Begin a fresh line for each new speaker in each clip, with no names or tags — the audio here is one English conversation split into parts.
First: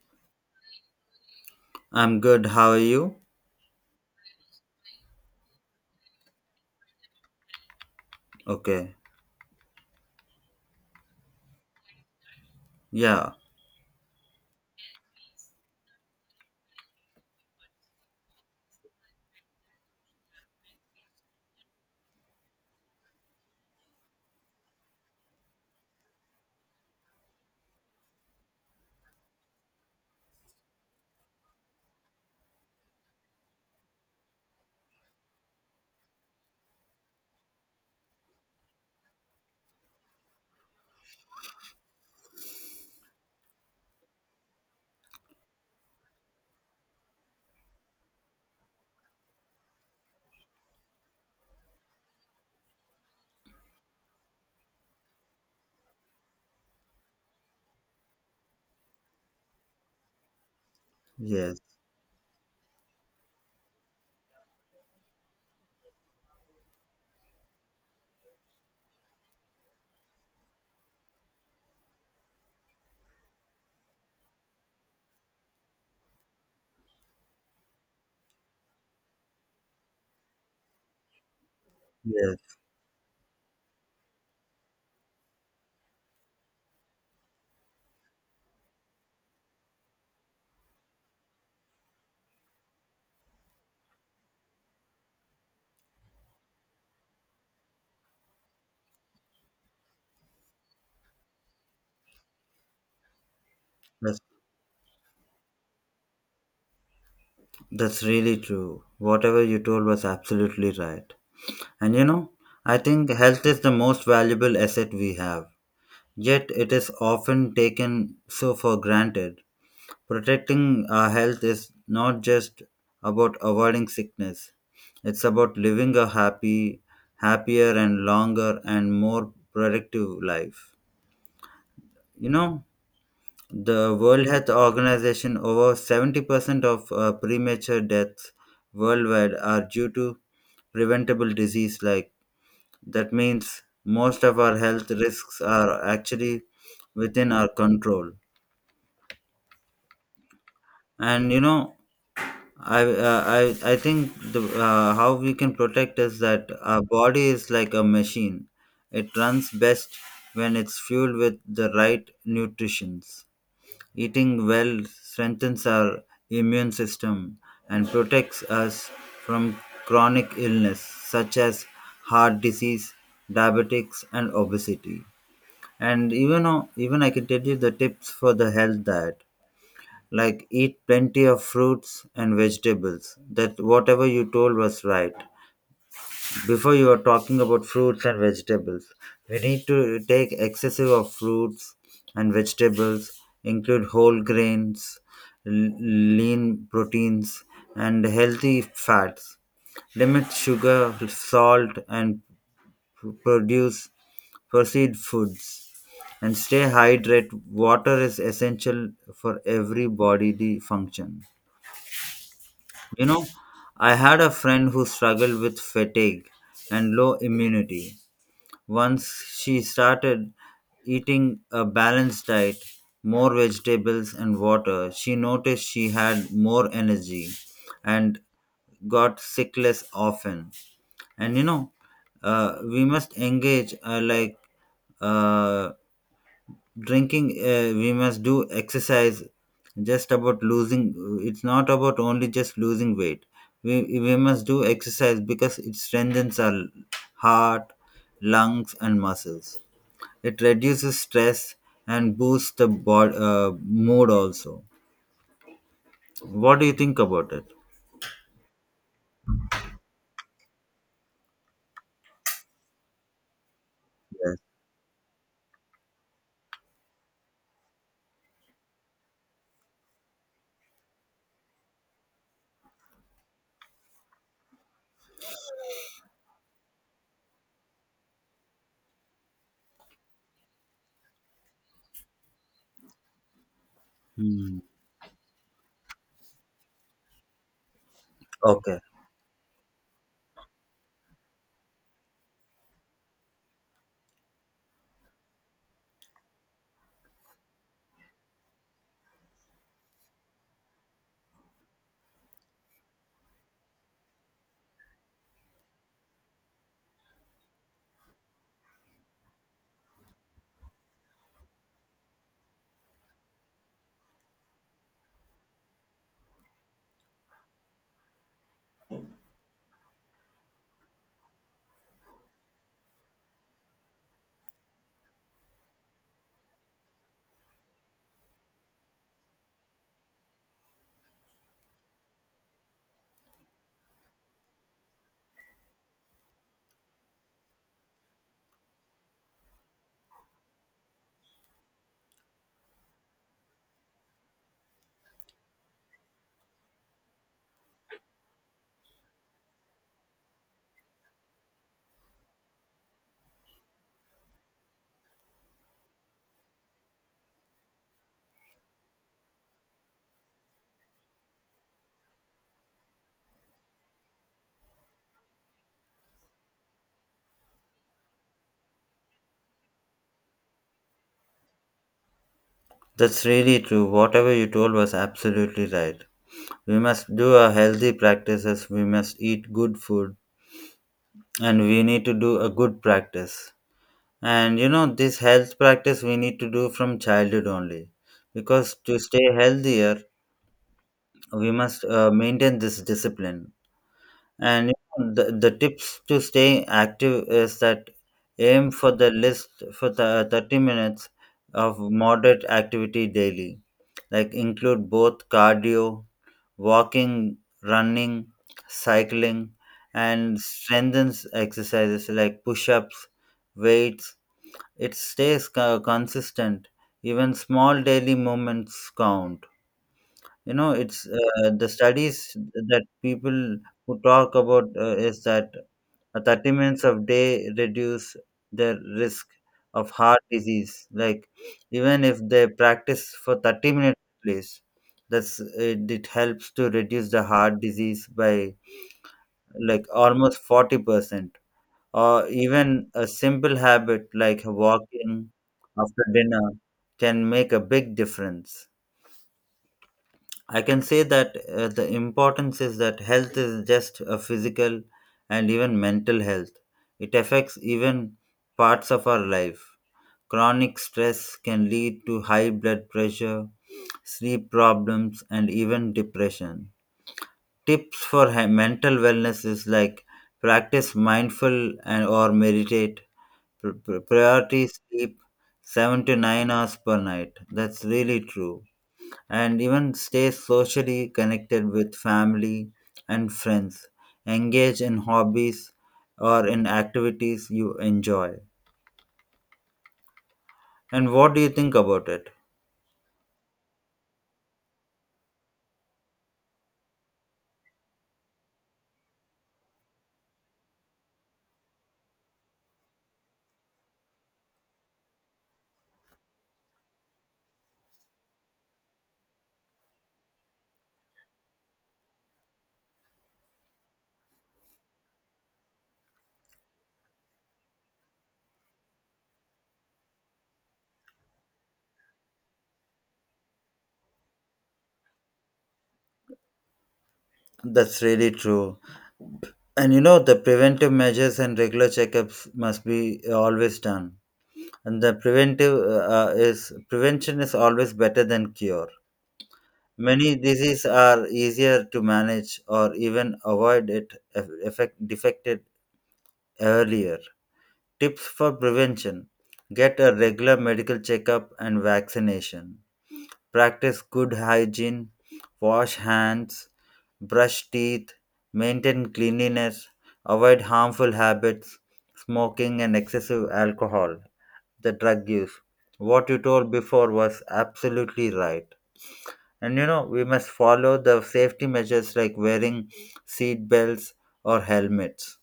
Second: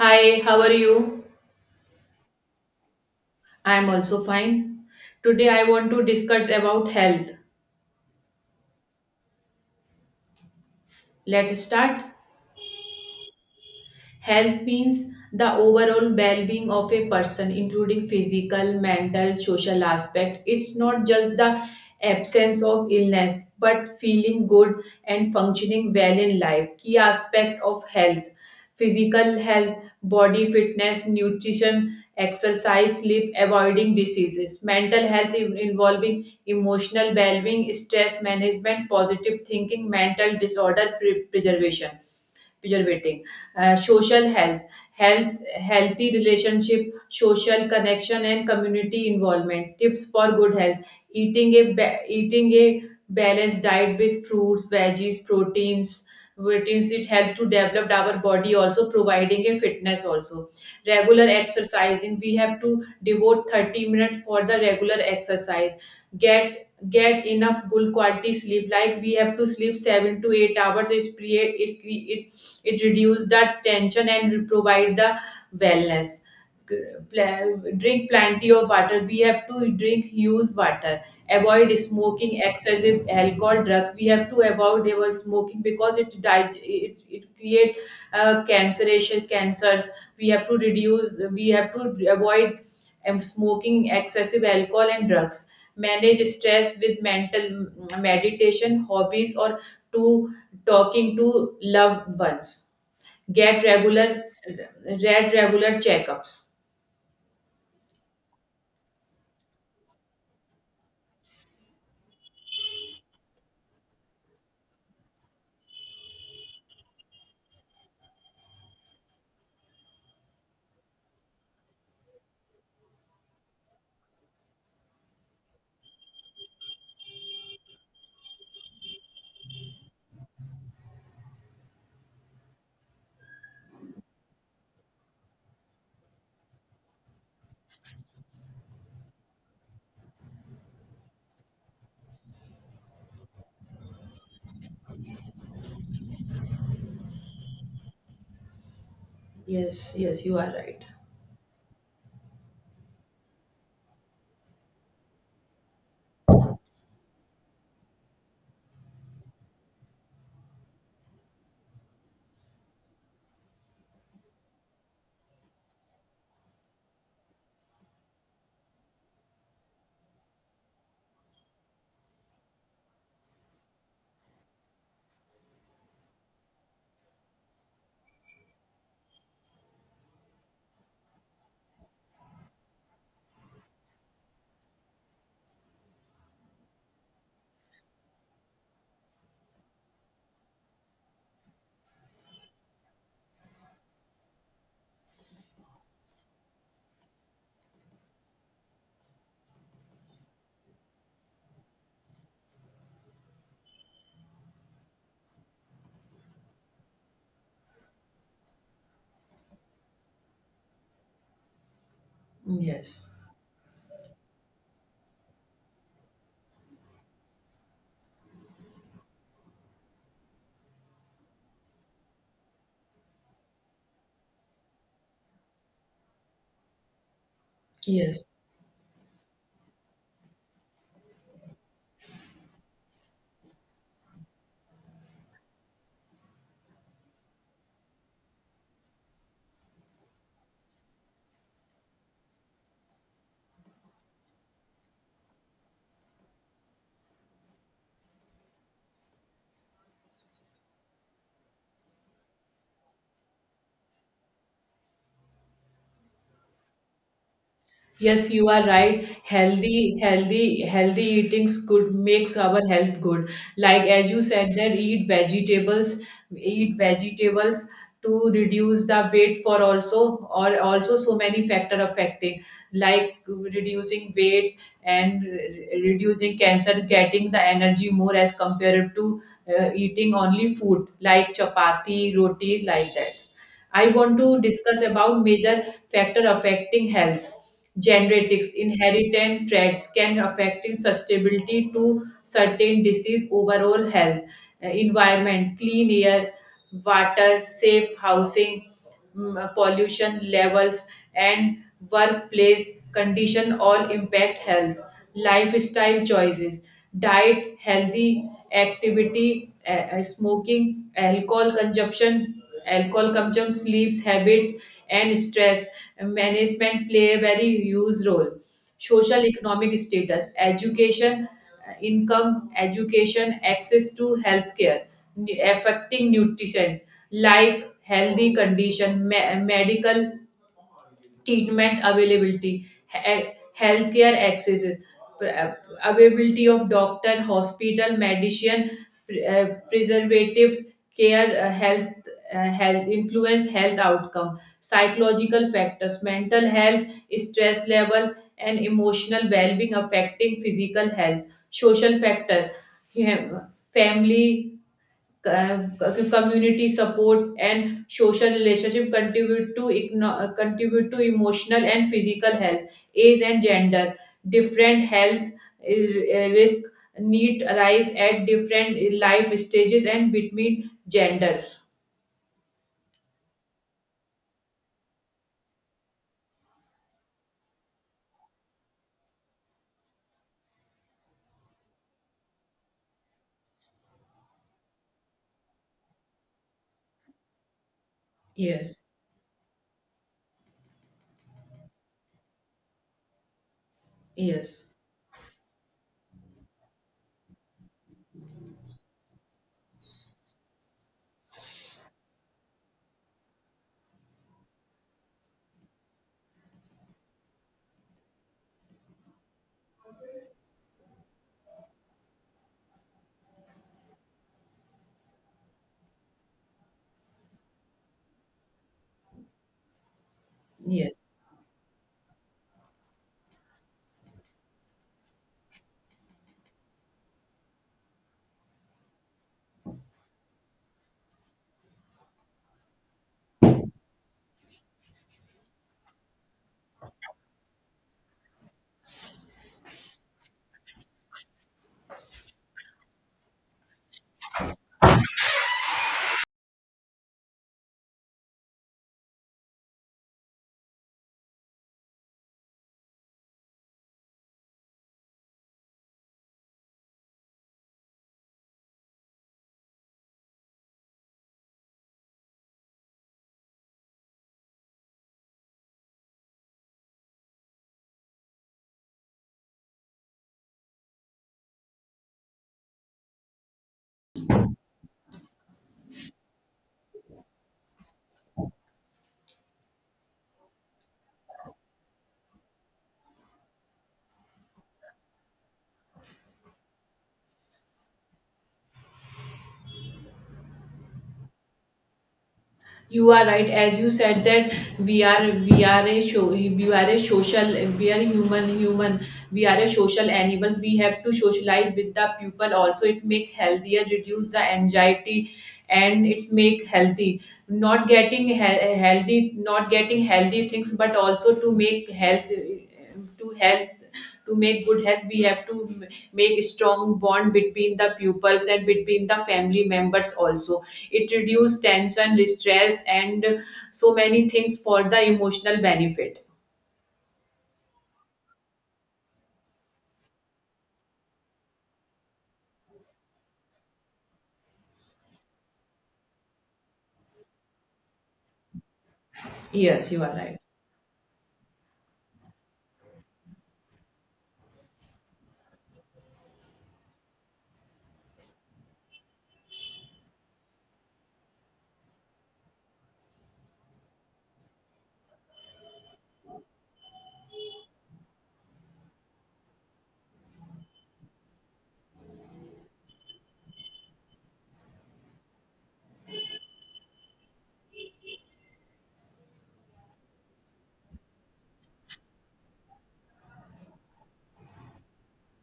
Hi, how are you?
I'm good. How are you?
I am also fine. Today I want to discuss about health.
Okay.
Let's start.
Yeah.
Health means the overall well-being of a person, including physical, mental, social aspect. It's not just the absence of illness, but feeling good and functioning well in life. Key aspect of health: physical health, body fitness, nutrition, exercise, sleep, avoiding diseases. Mental health involving emotional well-being, stress management, positive thinking, mental disorder preservation, preservating, social health. Healthy relationship, social connection, and community involvement. Tips for good health: eating a balanced diet with fruits, veggies, proteins. It help to develop our body, also providing a fitness also. Regular
Yes.
exercising, we have to devote 30 minutes for the regular exercise. Get enough good quality sleep, like we have to sleep 7 to 8 hours is it reduce that tension and provide the wellness. G- Drink plenty of water, we have to drink use water. Avoid smoking,
Yes.
excessive alcohol, drugs. We have to avoid smoking because it create, canceration, cancers. We have to avoid, smoking, excessive alcohol, and drugs. Manage stress with meditation, hobbies, or to talking to loved ones. Get
That's
regular, checkups.
that's really true. Whatever you told was absolutely right. And you know, I think health is the most valuable asset we have. Yet it is often taken so for granted. Protecting our health is not just about avoiding sickness. It's about living a happy, happier and longer and more productive life. You know, the World Health Organization over 70% of premature deaths worldwide are due to preventable disease like that means most of our health risks are actually within our control.
Yes, yes, you are right.
And you know, I think the how we can protect is that our body is like a machine. It runs best when it's fueled with the right nutritions. Eating well strengthens our immune system and protects us from chronic illness such as heart disease, diabetics, and obesity. And even I can tell you the tips for the health diet, like eat plenty of fruits and vegetables. That whatever you told was right. Before you are talking about fruits and vegetables, we need to take excessive of fruits and vegetables, include whole grains, l- lean proteins and healthy fats, limit sugar, salt and produce proceed foods, and stay hydrated. Water is essential for every bodily function. You
Yes,
know, I had a friend who struggled with fatigue and low immunity. Once she started eating a balanced diet, more vegetables and water, she noticed she had more energy and
yes.
got sick less often. And you know, we must engage uh, we must do exercise. just about losing, it's not about only just losing weight. We must do exercise because it strengthens our heart, lungs, and muscles. It reduces stress and boosts the bod mood also. What do you think about it?
Yes, you are right. Healthy eatings could makes our health good. Like as you
Yes.
said that eat vegetables to reduce the weight for also, or also so many factor affecting, like reducing weight, and reducing cancer, getting the energy more as compared to, eating only food like chapati, roti like that. I want to
Hmm.
discuss about major factor affecting health. Genetics,
Okay.
inherited traits can affect in sustainability to certain disease, overall health. Environment, clean air, water, safe housing, pollution levels, and workplace condition all impact health. Lifestyle choices, diet, healthy activity, smoking, alcohol consumption, sleeps habits, and stress management play a very huge role. Social economic status, education, income, education, access to healthcare, affecting nutrition, like healthy condition, medical treatment availability, he- eh, healthcare access, pr- availability of doctor, hospital, medicine, pre- uh, preservatives, care, health, health influence, health outcome, psychological factors, mental health, stress level, and emotional well-being affecting physical health, social factor, yeah, family, uh, community support, and social relationship contribute to, contribute to emotional and physical health. Age and gender, different health, risk, need arise at different life stages and between genders.
That's really true. Whatever you told was absolutely right. We must do a healthy practices. We must eat good food and we need to do a good practice. And you know, this health practice we need to do from childhood only because
Yes,
to stay healthier, we must maintain this discipline And
yes,
you know, the tips to stay active is that aim for the list for the 30 minutes of moderate activity daily, like include both cardio, walking, running, cycling, and strengthens exercises like push ups, weights. It stays consistent. Even small daily movements count. You know,
yes,
it's the studies that people who talk about is that 30 minutes of day reduce their risk of heart disease, like even if they practice for 30 minutes at least, that's it, it helps to reduce the heart disease by like almost 40%, or even a simple habit like walking after dinner can make a big difference. I can say that the importance is that health is just a physical and even mental health. It affects even parts of our life. Chronic stress can lead to high blood pressure, sleep problems, and even depression. Tips for mental wellness is like practice mindful and or meditate, priority sleep 7 to 9 hours per night. That's really true, and even stay socially connected with family and friends, engage in hobbies or in activities you enjoy. And what do you think about it?
you are right. As you said that, we are a show, we are a social, we are human, we are a social animal. We have to socialize with the people, also it make healthier, reduce the anxiety, and it's make healthy. Not getting healthy things, but also to make health, to health to make good health. We have to make strong bond between the pupils, and between the family members, also it reduce tension, stress, and so many things for the emotional benefit.
That's really true. And you know, the preventive measures and regular checkups must be always done. And the preventive is prevention is always better than cure.
Yes, you are right.
Many diseases are easier to manage or even avoid it effect, defected earlier. Tips for prevention. Get a regular medical checkup and vaccination. Practice good hygiene. Wash hands. Brush teeth. Maintain cleanliness. Avoid harmful habits, smoking, and excessive alcohol. The drug use. What you told before was absolutely right. And you know, we must follow the safety measures like wearing seat belts or helmets.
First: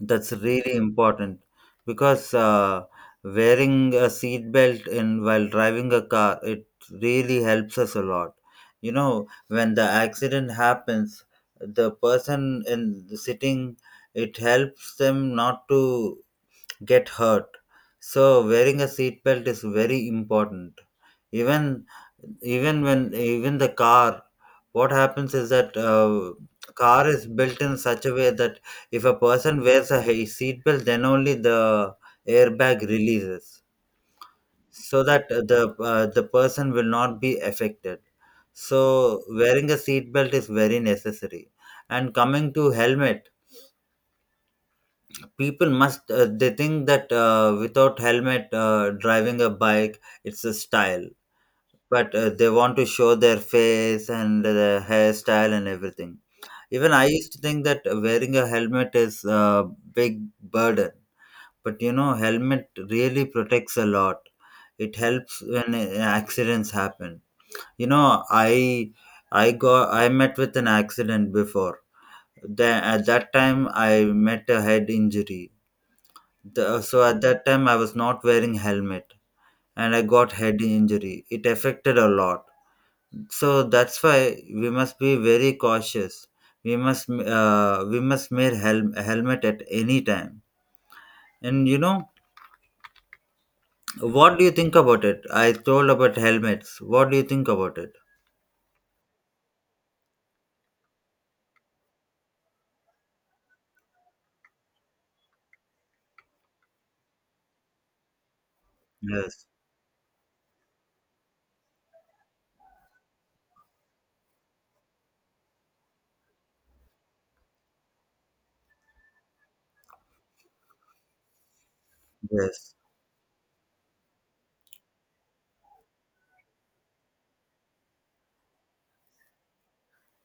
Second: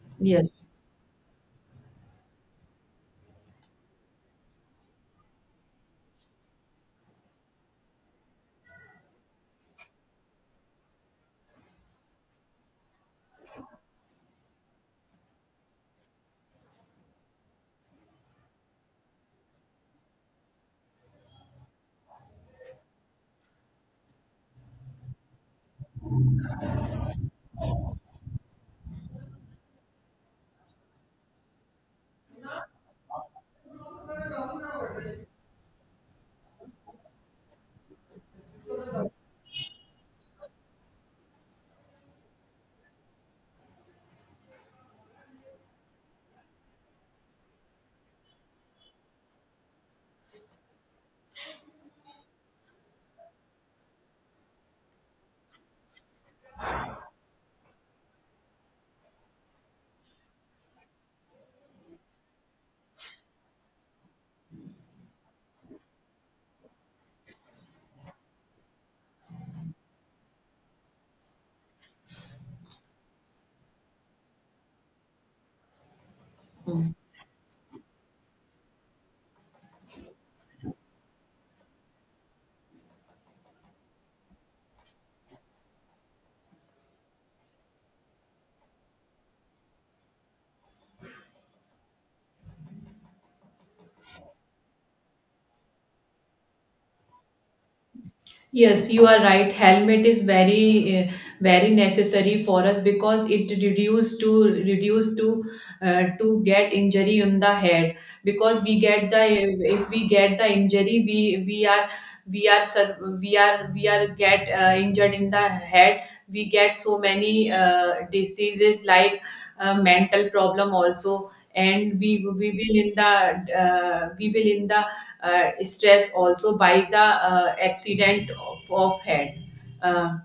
That's
Yes.
really important because wearing a seat belt in while driving a car, it really helps us a lot. You know, when the accident happens, the person in the sitting, it helps them not to get hurt. So wearing a seat belt is very important. Even even when even the car, what happens is that car is built in such a way that if a person wears a seat belt, then only the airbag releases, so that the person will not be affected. So wearing a seat belt is very necessary. And coming to helmet, people must they think that without helmet driving a bike it's a style, but they want to show their face and their hairstyle and everything. Even I used to think that wearing a helmet is a big burden, but you know, helmet really protects a lot. It helps when accidents happen. You know, i I met with an accident before. the, at that time I met a head injury. So at that time I was not wearing helmet and I got head injury. It affected a lot. So that's why we must be very cautious. We must wear helmet at any time. And you know, what do you think about it? I told about helmets. What do you think about it?
Yes, you are right. Helmet is very, very necessary for us because it reduce, to get injury on the head. Because we get
Yes.
if we get the injury, we are, we are get injured in the head. We get so many diseases, like mental problem also, and
Yes.
we will in the, stress also by the, accident of head, uh,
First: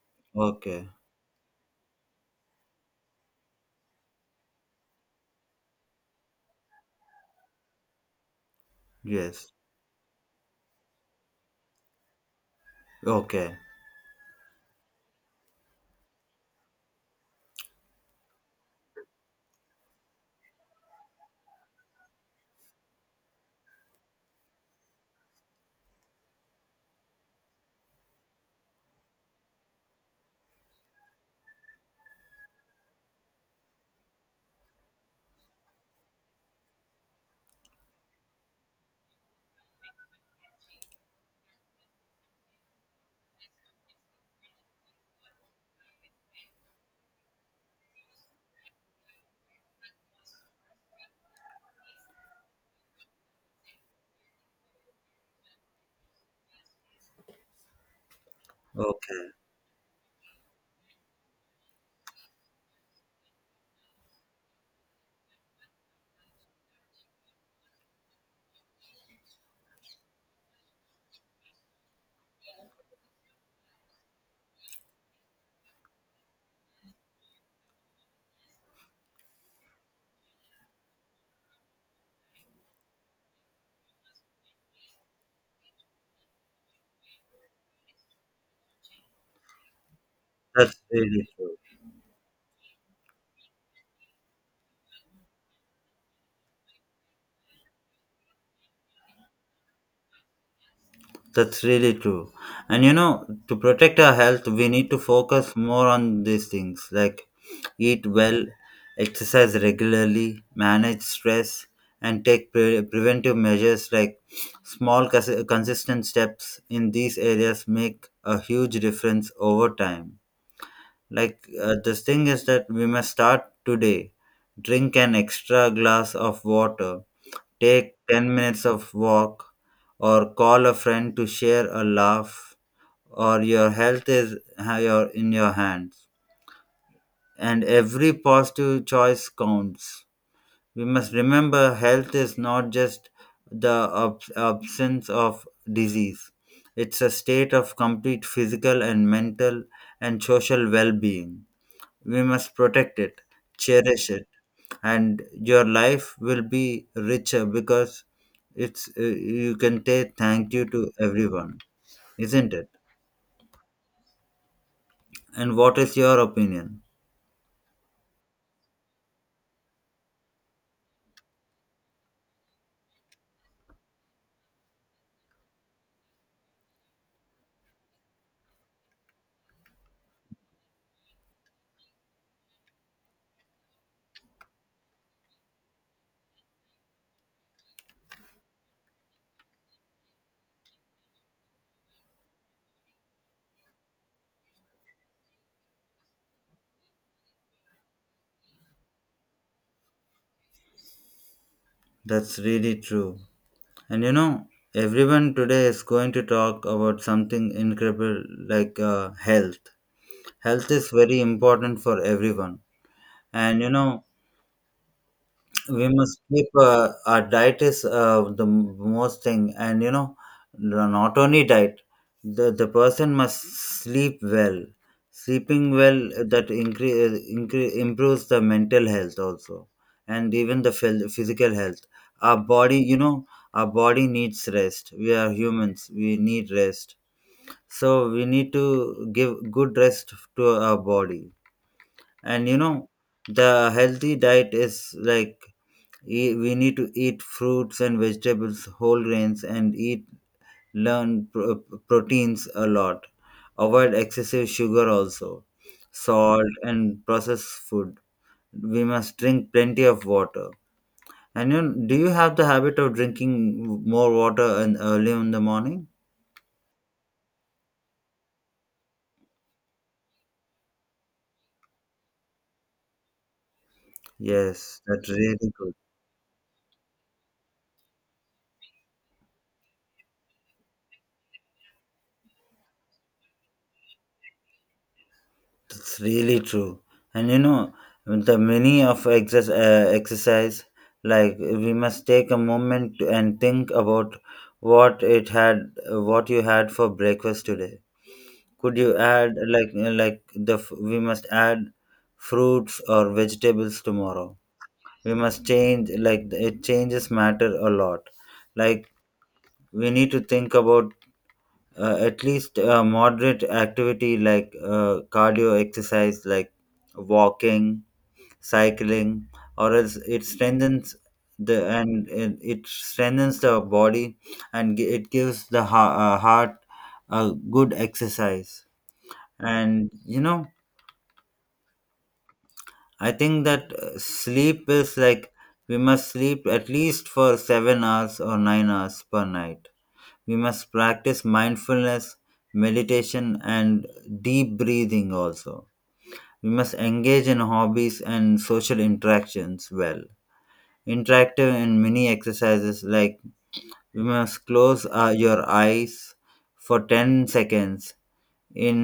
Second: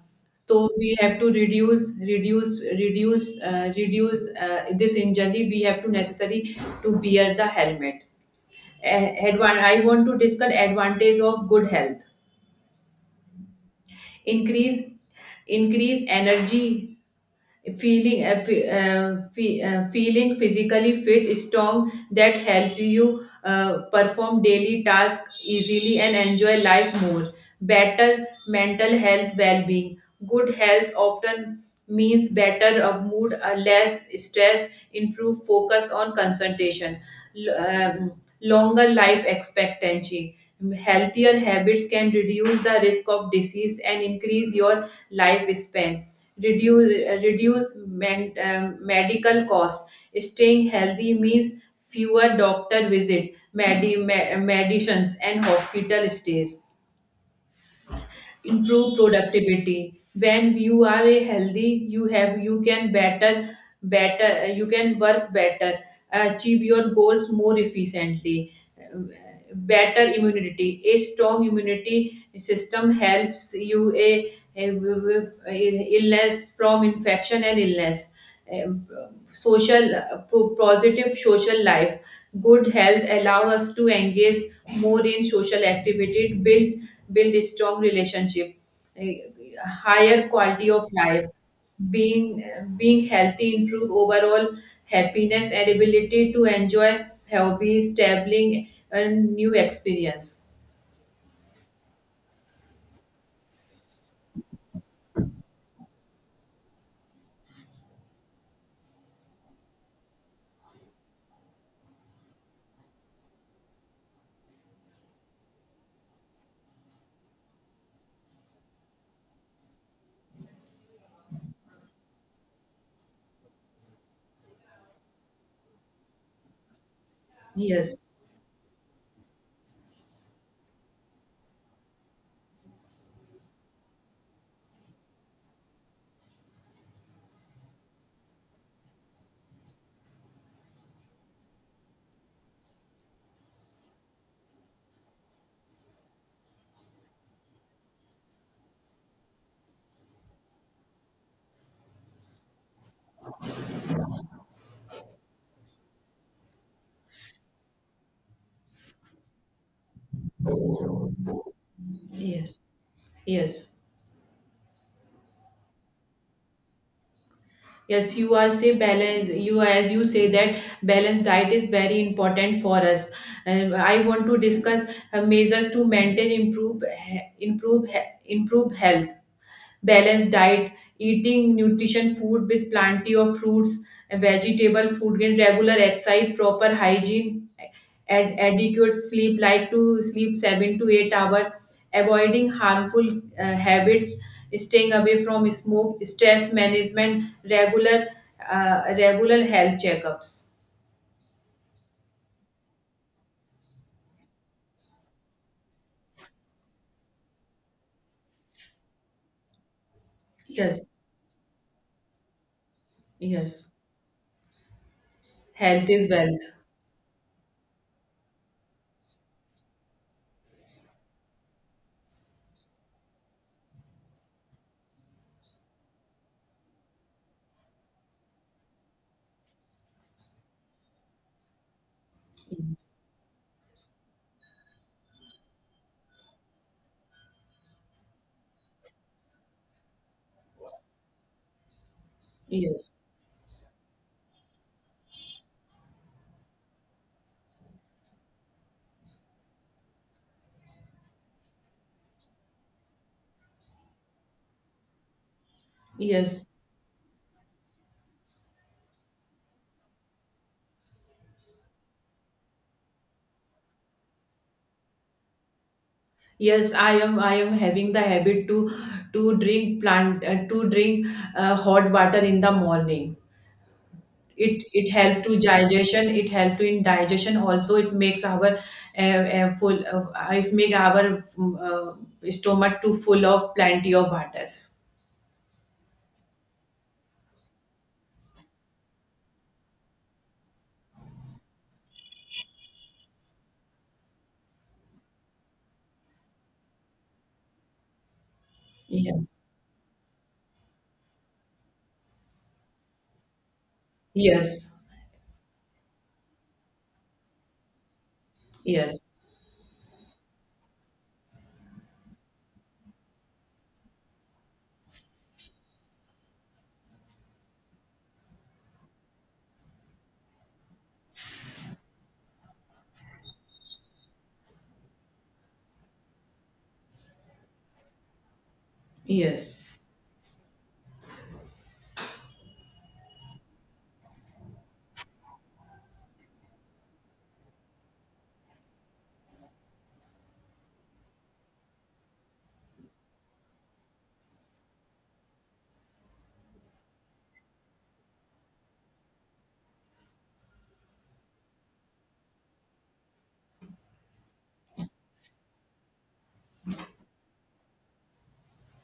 so
Okay.
we have to reduce reduce reduce reduce this injury, we have to necessary to bear the helmet.
Yes.
I want to discuss advantage of good health.
Okay.
Increase increase energy. Feeling physically fit, strong, that help you, perform daily tasks easily and enjoy life more. Better mental health well-being. Good health often means better of mood, less stress, improved focus on concentration. l- um, Longer life expectancy. Healthier habits can reduce the risk of disease and increase your lifespan. Reduce medical cost. Staying healthy means fewer doctor visit, medicines, and hospital stays. Improve
Okay.
productivity: when you are a healthy, you can better, better you can work better, achieve your goals more efficiently. Better immunity: a strong immunity system helps you, a illness from infection and illness. um, Social, positive social life. Good health allow us to engage more in social activity, build a strong relationship, a higher quality
That's
of life.
really true.
Being healthy improve overall happiness and ability to enjoy hobbies, traveling, and new experience.
That's really true. And you know, to protect our health, we need to focus more on these things, like eat well, exercise regularly, manage stress, and take preventive measures like small, consistent steps in these areas make a huge difference over time. Like, the thing is that we must start today. Drink an extra glass of water, take
Yes.
10 minutes of walk, or call a friend to share a laugh, or your health is in your hands and every positive choice counts. We must remember health is not just the absence of disease, it's a state of complete physical and mental and social well being. We must protect it, cherish it, and your life will be richer because it's you can say thank you to everyone, isn't
Yes.
it?
Yes.
And what is your opinion?
Yes, you are say balance you as you say that balanced diet is very important for us. And I want to discuss, measures to maintain, improve, improve health. Balanced diet, eating nutrition food with plenty of fruits and vegetable food, and regular exercise, proper hygiene, ad adequate sleep, like to sleep 7 to 8 hours, avoiding harmful, habits, staying away from smoke, stress management, regular health checkups.
That's really true. And you know, everyone today is going to talk about something incredible, like health. Health
Yes,
is very important for everyone. And
yes.
you know, we
Health is
must
wealth.
keep our diet is the most thing. And you know, not only diet, the person must sleep well. Sleeping well that increase improves the mental health also, and even the physical health. Our body, you know, our body needs rest, we are humans, we need rest, so we need to give good rest to our body. And you
Yes,
know,
yes,
the healthy diet is like, we need to eat fruits and vegetables, whole grains, and eat proteins a lot, avoid excessive sugar also,
yes.
salt and processed food. We must drink plenty of water. And you, do you have the habit of drinking more water in, early in the morning?
Yes, I am. I am having the habit to drink, plant to drink, hot water in the morning. It
Yes,
it
that's
help to
really good.
digestion. It help to in digestion. Also, it makes our, full. It make our, stomach to full of plenty of waters.
It's really true. And you know, the meaning of exercise, like we must take a moment and think about what it had, what you had for breakfast today. Could you
Yes.
add like we must add fruits or vegetables tomorrow.
Yes.
We must change, like it changes matter a lot. Like
Yes.
we need to think about at least moderate activity like cardio exercise, like walking, cycling, or else it strengthens it strengthens the body and it gives the heart a good exercise.
Yes.
And you know, I think that sleep is like we must sleep at least for 7 hours or 9 hours per night. We must practice mindfulness, meditation, and deep breathing also. We must engage in hobbies and social interactions well. Interactive and mini exercises, like we must close your eyes for 10 seconds in,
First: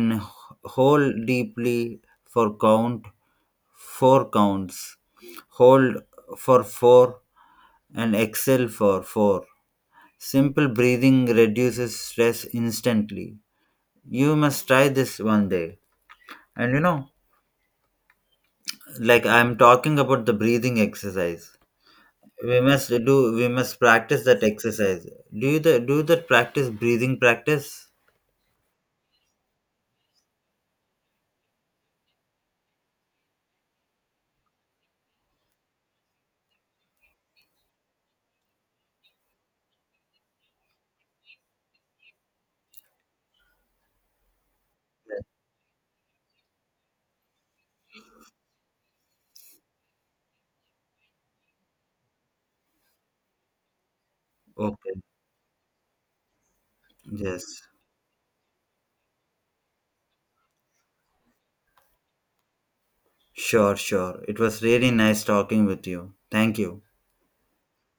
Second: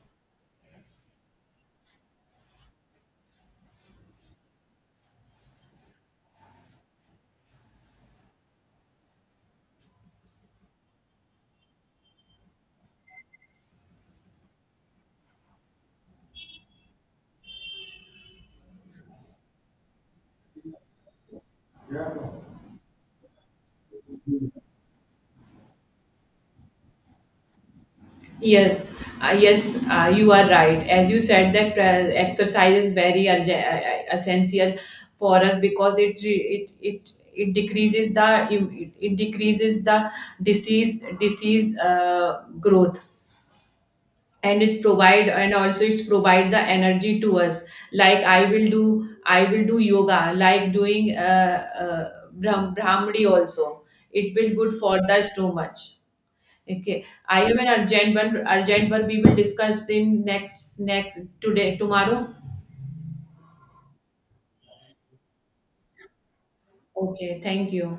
hold deeply for count four counts, hold for four and exhale for four. Simple breathing reduces stress instantly. You must try this one day. And you know, like I'm talking about the breathing exercise. We must practice that exercise. Do you the do that practice breathing practice?
Yes, yes, you are right. As you said that, exercise is very, essential for us because it decreases the, it decreases the disease, growth, and it's provide and also it's provide the energy to us. Like I will do yoga, like doing, Brahmadi also. It will good for
Okay.
the stomach. Okay, I am
Yes.
an urgent one. Urgent one. We will discuss in next, today, tomorrow.
Sure, sure. It was really nice talking with you. Thank you.
Okay, thank you.